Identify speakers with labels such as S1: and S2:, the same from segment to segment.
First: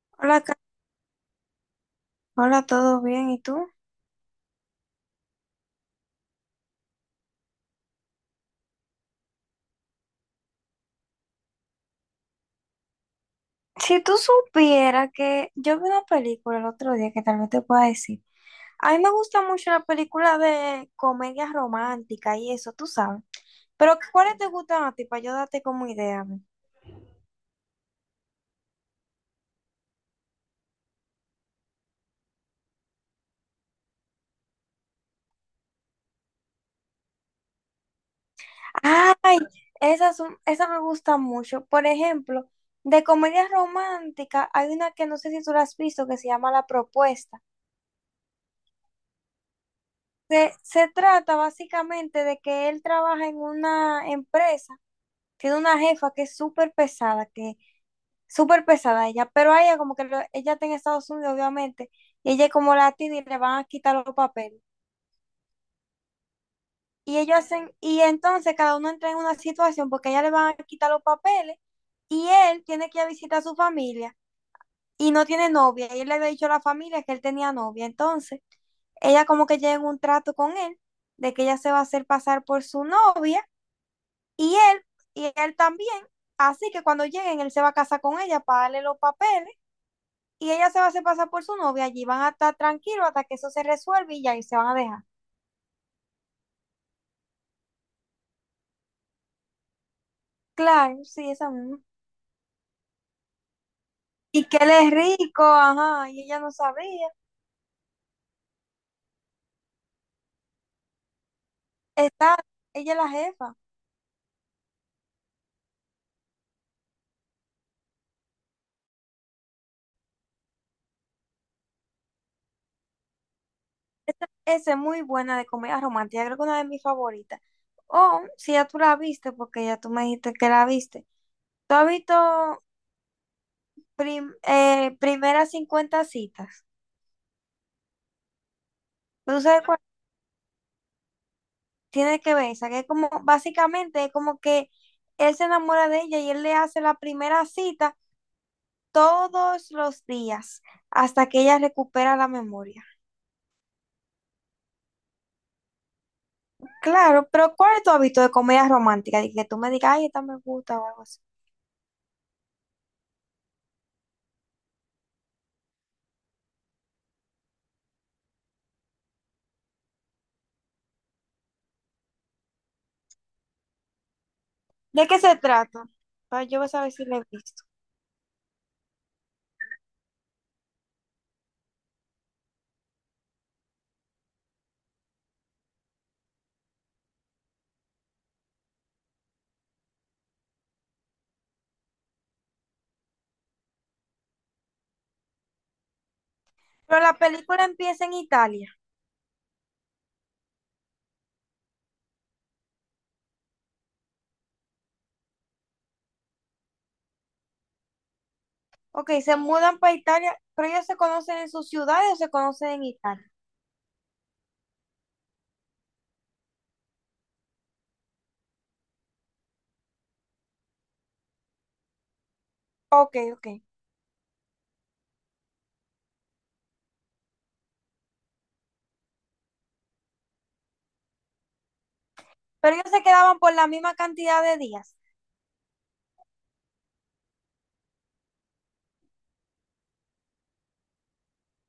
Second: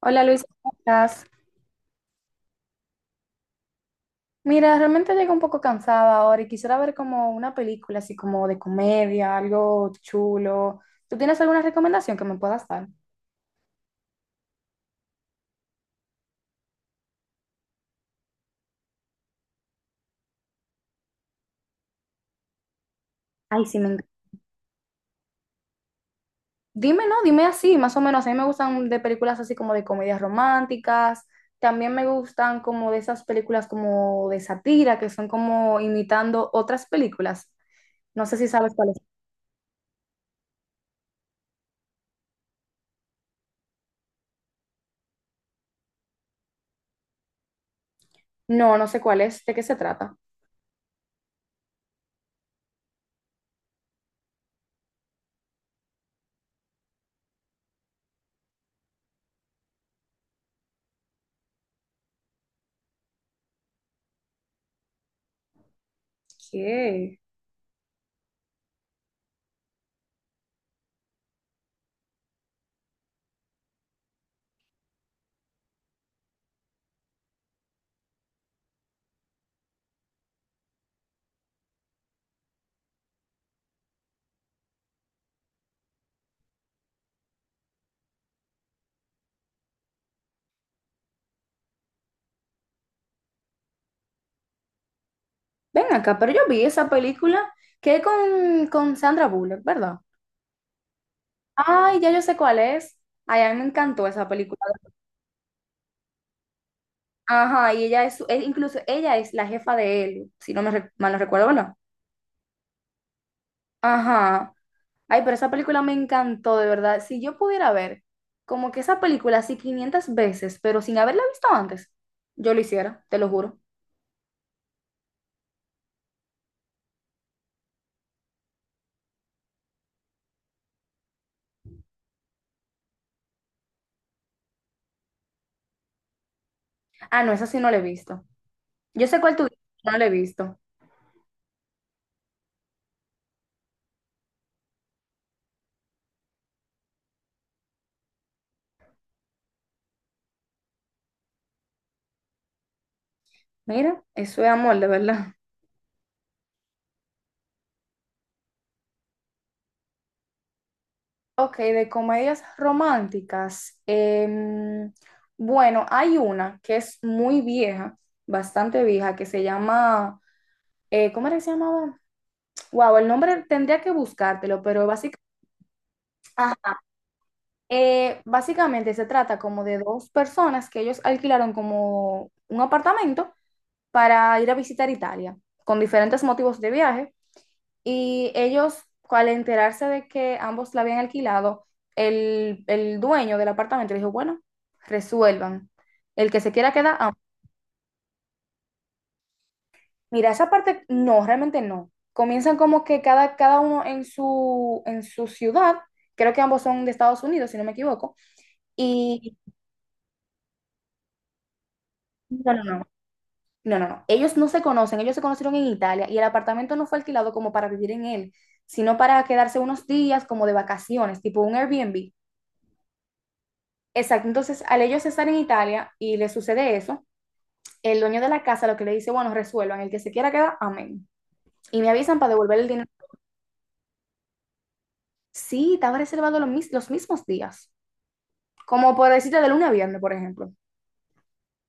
S1: Hola
S2: Hola,
S1: Luis, ¿cómo estás?
S2: Hola, ¿todo bien? ¿Y tú?
S1: Mira, realmente llego un poco cansada ahora y quisiera ver como una película así como de comedia, algo chulo. ¿Tú tienes alguna recomendación que me puedas dar?
S2: Si tú supieras que yo vi una película el otro día que tal vez te pueda decir. A mí me gusta mucho la película de comedia romántica y eso, tú sabes.
S1: Ay, sí, me
S2: Pero
S1: encanta.
S2: ¿cuáles te gustan a ti para yo darte como idea, a ver?
S1: Dime, no, dime así, más o menos. A mí me gustan de películas así como de comedias románticas. También me gustan como de esas películas como de sátira que son como imitando otras películas. No sé si sabes cuáles.
S2: Ah, esas, esas me gustan mucho. Por ejemplo, de comedia romántica hay una que no sé si tú la has visto que se llama La Propuesta.
S1: No, no sé cuál es. ¿De qué se trata?
S2: Se trata básicamente de que él trabaja en una empresa. Tiene una jefa que es súper pesada, que súper pesada ella, pero a ella como que ella está en Estados Unidos, obviamente, y ella es como latina y le van a quitar los papeles. Y
S1: ¿Qué?
S2: ellos hacen, y entonces cada uno entra en una situación porque a ella le van a quitar los papeles y él tiene que ir a visitar a su familia y no tiene novia. Y él le había dicho a la familia que él tenía novia. Entonces, ella como que llega en un trato con él de que ella se va a hacer pasar por su novia. Y él, y él también, así que cuando lleguen, él se va a casar con ella para darle los papeles y ella se va a hacer pasar por su novia. Allí van a estar tranquilos hasta que eso se resuelve y ya y se van a dejar.
S1: Ven acá, pero yo vi esa película que es con Sandra Bullock, ¿verdad?
S2: Claro, sí, esa misma.
S1: Ay, ya yo sé cuál es. Ay, a mí me encantó esa
S2: Y que
S1: película.
S2: él es rico, ajá, y ella no sabía.
S1: Ajá, y ella es, incluso ella es la jefa de él, si mal no recuerdo, ¿verdad?
S2: Está, ella es la jefa.
S1: Ajá. Ay, pero esa película me encantó, de verdad. Si yo pudiera ver como que esa película así 500 veces, pero sin haberla visto antes, yo lo hiciera, te lo juro.
S2: Esa es muy buena de comedia romántica, creo que una de mis favoritas. O si ya tú la viste, porque ya tú me dijiste que la viste. ¿Tú has visto primeras 50 citas?
S1: Ah, no, esa sí no la he visto. Yo sé cuál
S2: ¿Tú
S1: tú dices,
S2: sabes cuál?
S1: no la he visto.
S2: Tiene que ver, o sea que es como, básicamente es como que él se enamora de ella y él le hace la primera cita todos los días hasta que ella recupera la memoria.
S1: Mira, eso es amor, de verdad.
S2: Claro, pero ¿cuál es tu hábito de comedia romántica? De que tú me digas, ay, esta me gusta o algo así.
S1: Ok, de comedias románticas. em, bueno, hay una que es muy vieja, bastante vieja, que se llama, ¿cómo era que se llamaba? Wow, el nombre tendría que buscártelo, pero
S2: ¿De qué
S1: básicamente,
S2: se trata? Para yo saber si la he visto.
S1: básicamente se trata como de dos personas que ellos alquilaron como un apartamento para ir a visitar Italia, con diferentes motivos de viaje. Y ellos, al enterarse de que ambos la habían alquilado, el dueño del apartamento le dijo, bueno, resuelvan. El que se quiera quedar,
S2: Pero
S1: ah,
S2: la película empieza en Italia.
S1: mira, esa parte no, realmente no. Comienzan como que cada uno en su ciudad, creo que ambos son de Estados Unidos, si no me equivoco,
S2: Ok, se
S1: y
S2: mudan para Italia, pero ellos se conocen en sus ciudades o se
S1: no, no,
S2: conocen
S1: no.
S2: en Italia.
S1: No, no, no. Ellos no se conocen, ellos se conocieron en Italia y el apartamento no fue alquilado como para vivir en él, sino para quedarse unos días como de vacaciones, tipo un Airbnb.
S2: Ok, ok.
S1: Exacto, entonces al ellos estar en Italia y le sucede eso, el dueño de la casa lo que le dice, bueno, resuelvan, el que se quiera quedar, amén. Y me avisan para devolver el
S2: Pero
S1: dinero.
S2: ellos se quedaban por la misma cantidad de días.
S1: Sí, estaba reservado los mismos días, como por decirte de lunes a viernes, por ejemplo.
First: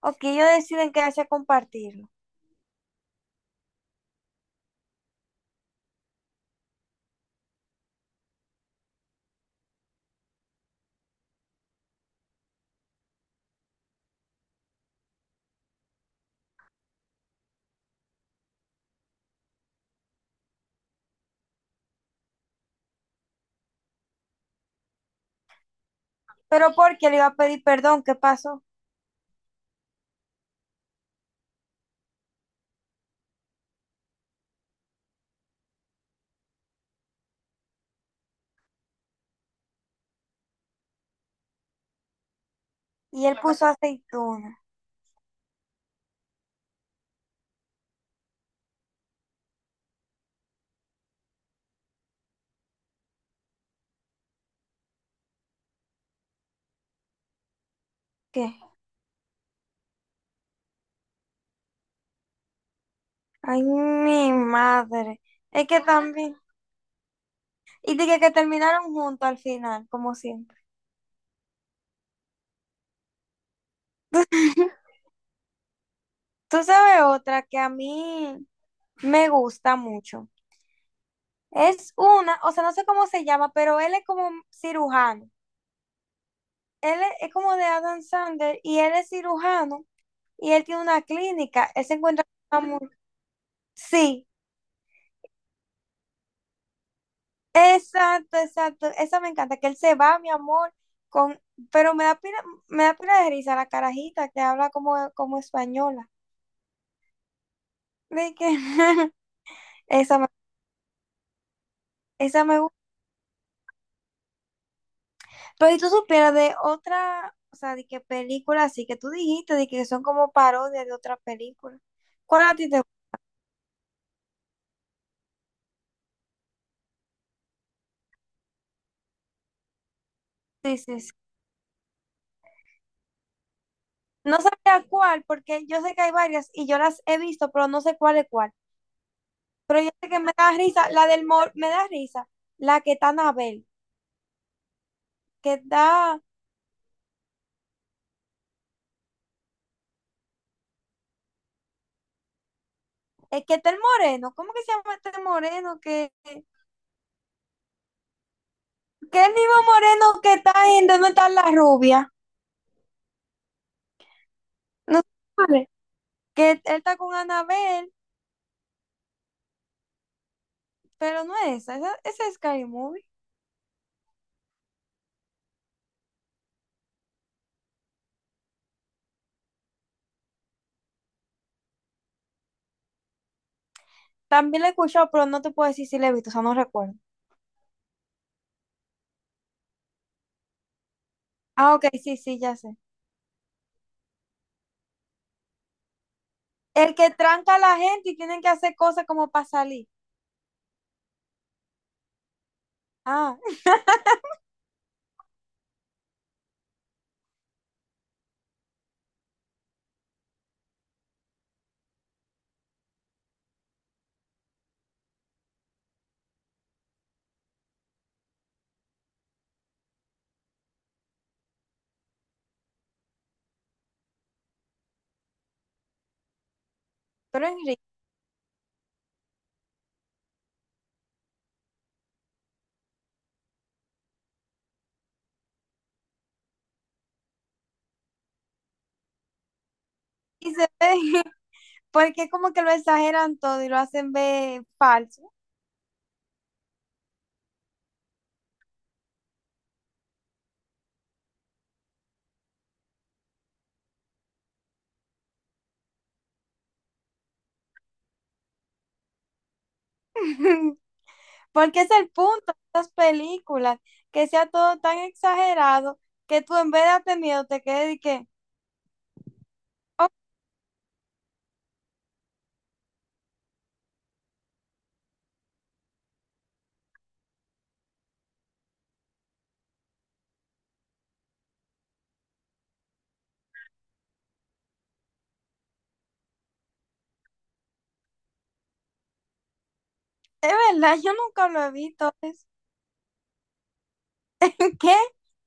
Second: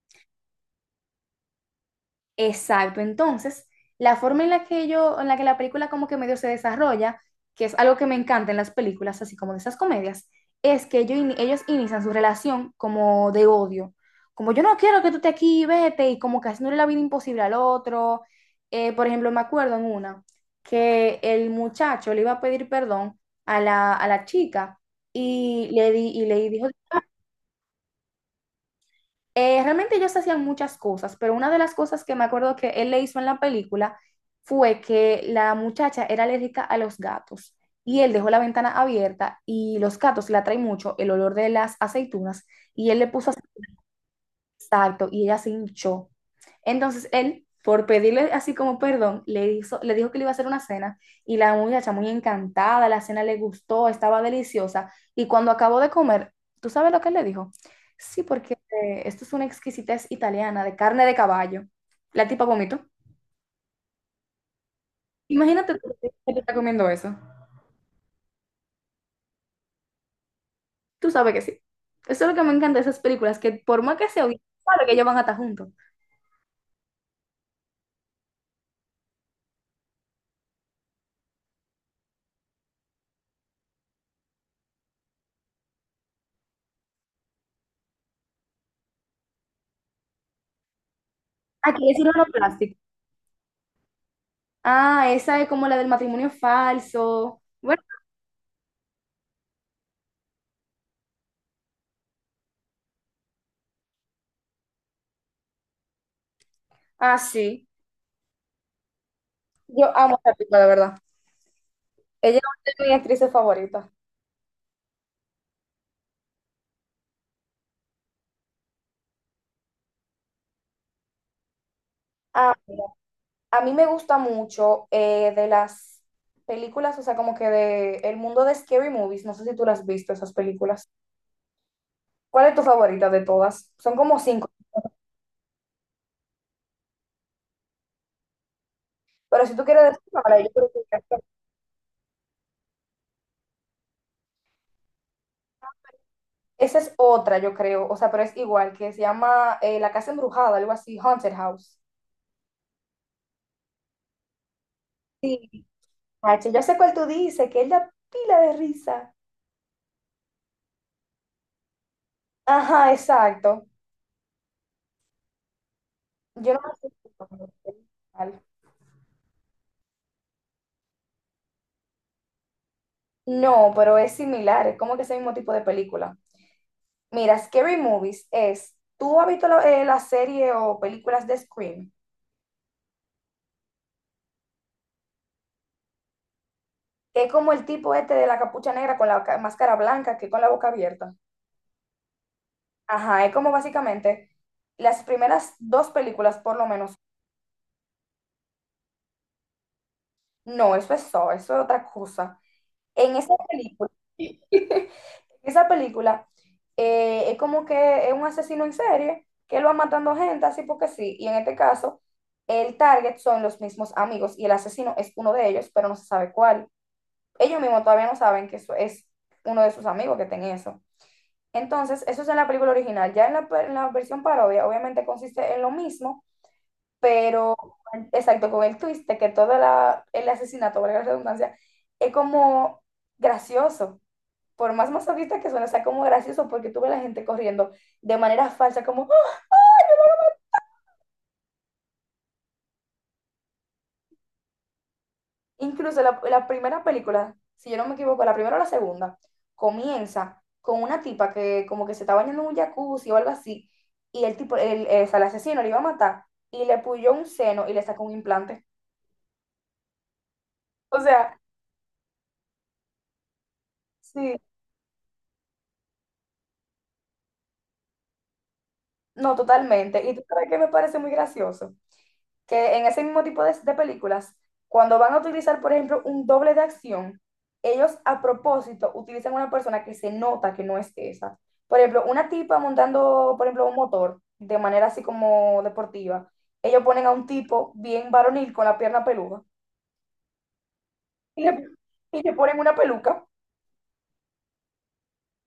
S2: Ok, ellos deciden quedarse a compartirlo.
S1: Exacto. Entonces, la forma en la que yo, en la que la película como que medio se desarrolla, que es algo que me encanta en las películas, así como de esas comedias, es que ellos inician su relación como de odio. Como yo no quiero que tú estés aquí, vete, y como que haciéndole la vida imposible al otro. Por ejemplo, me acuerdo en una que el muchacho le iba a pedir perdón a la chica y y le dijo
S2: Pero porque le iba a pedir perdón, ¿qué pasó?
S1: realmente ellos hacían muchas cosas, pero una de las cosas que me acuerdo que él le hizo en la película fue que la muchacha era alérgica a los gatos y él dejó la ventana abierta y los gatos la atraen mucho el olor de las aceitunas y él le
S2: Y
S1: puso
S2: él puso aceituna.
S1: exacto, y ella se hinchó. Entonces él, por pedirle así como perdón, le dijo que le iba a hacer una cena y la muchacha muy encantada, la cena le gustó, estaba deliciosa y cuando acabó de comer, ¿tú sabes lo que él le dijo? Sí, porque
S2: ¿Qué?
S1: esto es una exquisitez italiana de carne de caballo. La tipa vomitó.
S2: Ay, mi madre. Es
S1: Imagínate
S2: que
S1: tú que
S2: también.
S1: te está comiendo eso.
S2: Y dije que terminaron juntos al final, como siempre.
S1: Tú sabes que sí. Eso es lo que me encanta de esas películas, que por más que se oyen, sabe que ellos van a estar juntos.
S2: Tú sabes otra que a mí me gusta mucho. Es una, o sea, no sé cómo se llama, pero él es como cirujano. Él es como de Adam Sandler y él es cirujano y él tiene una clínica. Él
S1: Aquí
S2: se
S1: es
S2: encuentra con una
S1: plástico.
S2: sí,
S1: Ah, esa es como la del matrimonio falso. Bueno,
S2: exacto, exacto. Esa me encanta, que él se va, mi amor, con, pero me da pila de risa la carajita que habla como, como española.
S1: ah, sí.
S2: De que
S1: Yo amo
S2: esa me,
S1: esa película, de verdad. Ella
S2: esa me
S1: es
S2: gusta.
S1: una de mis actrices favoritas.
S2: Pero si tú supieras de otra, o sea, de qué película así que tú dijiste, de que son como parodias de otras películas. ¿Cuál
S1: Ah,
S2: a ti te
S1: mira,
S2: gusta?
S1: a mí me gusta mucho de las películas, o sea, como que de el mundo de Scary Movies. No sé si tú las has visto, esas
S2: Sí,
S1: películas.
S2: sí, sí.
S1: ¿Cuál es tu favorita de todas? Son como
S2: No
S1: 5.
S2: sabía cuál, porque yo sé que hay varias y yo las he visto, pero no sé cuál es cuál.
S1: Pero si tú
S2: Pero
S1: quieres
S2: yo
S1: decir
S2: sé que me
S1: ahora, yo
S2: da
S1: creo que
S2: risa, la del mor, me da risa, la que está Anabel, que da.
S1: esa es otra, yo creo. O sea, pero es igual, que se llama La Casa Embrujada, algo así, Haunted House.
S2: Es que está el moreno. ¿Cómo que se llama este
S1: Sí,
S2: moreno? Que
S1: Nacho, yo sé cuál tú dices, que es la pila de risa.
S2: el mismo moreno que está en ¿Dónde está la rubia?
S1: Ajá, exacto.
S2: No sé. Que
S1: Yo no
S2: él está
S1: me
S2: con Anabel,
S1: acuerdo.
S2: pero no es esa. Esa es Scary Movie.
S1: No, pero es similar, es como que ese mismo tipo de película. Mira, Scary Movies es, ¿tú has visto la serie o películas de Scream?
S2: También la he escuchado, pero no te puedo decir si la he visto, o sea, no recuerdo.
S1: Que es como el tipo este de la capucha negra con la máscara blanca, que con la boca abierta.
S2: Ah, ok, sí, sí, ya sé.
S1: Ajá, es como básicamente las primeras dos películas, por lo
S2: El
S1: menos.
S2: que tranca a la gente y tienen que hacer cosas como para salir.
S1: No, eso es otra cosa. En esa
S2: Ah,
S1: película, en esa película es como que es un asesino en serie que él va matando gente así porque sí. Y en este caso, el target son los mismos amigos y el asesino es uno de ellos, pero no se sabe cuál. Ellos mismos todavía no saben que eso es uno de sus amigos que tiene eso. Entonces, eso es en la película original. Ya en la versión parodia, obviamente consiste en lo mismo,
S2: pero
S1: pero
S2: Enrique.
S1: exacto, con el twist de que el asesinato, valga la redundancia, es como gracioso por más masoquista que suene, sea como gracioso porque tuve la gente corriendo de manera falsa, como ¡ah!
S2: Y se ve, porque como que lo exageran todo y lo hacen ver falso.
S1: Incluso la primera película, si yo no me equivoco, la primera o la segunda, comienza con una tipa que como que se está bañando en un jacuzzi o algo así, y el tipo, el asesino le iba a matar y le puyó un seno y le sacó un implante. O sea,
S2: Porque es el punto de estas películas, que
S1: sí,
S2: sea todo tan exagerado que tú en vez de darte miedo te quedes y que,
S1: no, totalmente.
S2: oh,
S1: Y tú sabes que me parece muy gracioso que en ese mismo tipo de películas, cuando van a utilizar, por ejemplo, un doble de acción, ellos a propósito utilizan una persona que se nota que no es esa. Por ejemplo, una tipa montando, por ejemplo, un motor de manera así como deportiva, ellos ponen a un tipo bien varonil con la pierna peluda
S2: es verdad, yo
S1: y
S2: nunca lo he visto.
S1: y le ponen una peluca.
S2: ¿Qué?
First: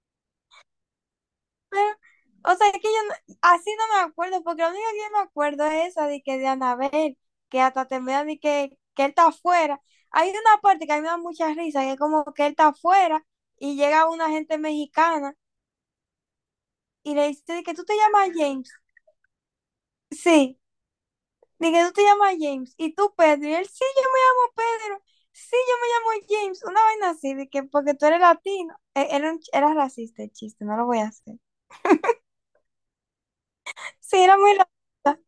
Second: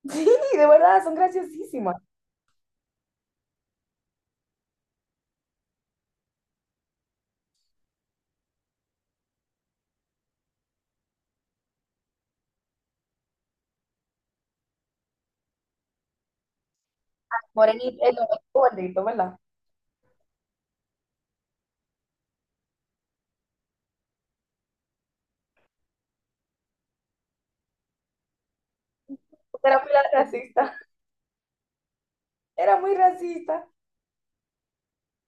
S1: Sí, de verdad, son
S2: Pero,
S1: graciosísimas.
S2: o sea, es que yo así no me acuerdo, porque lo único que yo me acuerdo es esa de que de Anabel, que hasta termina de que él está afuera. Hay una parte que a mí me da mucha risa, que es como que él está afuera y llega una gente mexicana y le dice de que tú te
S1: Morenito, el
S2: llamas James.
S1: gordito, ¿verdad?
S2: Sí. De que tú te llamas James y tú Pedro. Y él, sí, yo me llamo Pedro. Sí, yo me llamo James. Una vaina así, de que porque tú eres latino. Era, era
S1: Era muy
S2: racista el chiste, no
S1: racista.
S2: lo voy a hacer.
S1: Era muy racista.
S2: Sí, era muy racista.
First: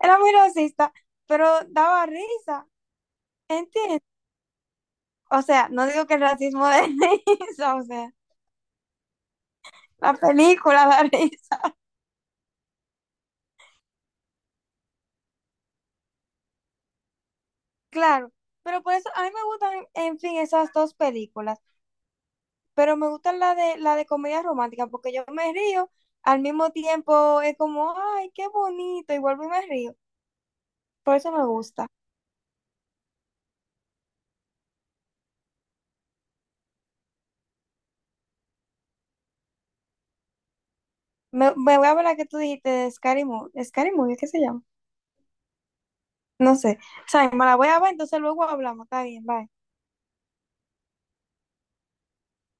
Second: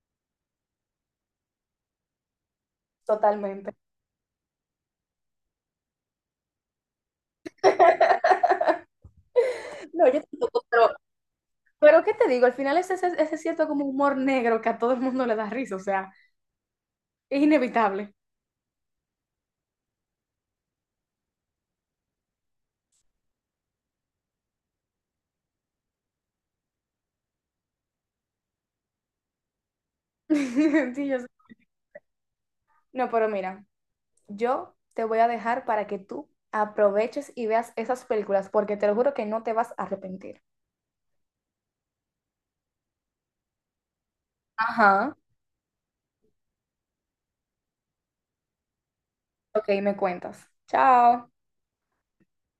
S2: Era muy racista, pero daba risa.
S1: Totalmente.
S2: ¿Entiendes? O sea, no digo que el racismo de risa, o sea,
S1: No,
S2: la
S1: yo tampoco,
S2: película
S1: pero
S2: da risa.
S1: Pero ¿qué te digo? Al final es ese cierto como humor negro que a todo el mundo le da risa, o sea, es inevitable.
S2: Claro, pero por eso a mí me gustan, en fin, esas dos películas. Pero me gusta la de comedia romántica porque yo me río, al mismo tiempo es como, ay, qué bonito, y vuelvo y me río.
S1: Sí,
S2: Por
S1: yo sé.
S2: eso me gusta.
S1: No, pero mira, yo te voy a dejar para que tú aproveches y veas esas películas, porque te lo juro que no te vas a arrepentir.
S2: Me voy a ver la que tú dijiste de Scary Movie. Scary Movie, ¿qué se llama?
S1: Ajá.
S2: No sé. O sea, me la voy a ver, entonces luego hablamos. Está bien, bye.
S1: Ok, me cuentas. Chao.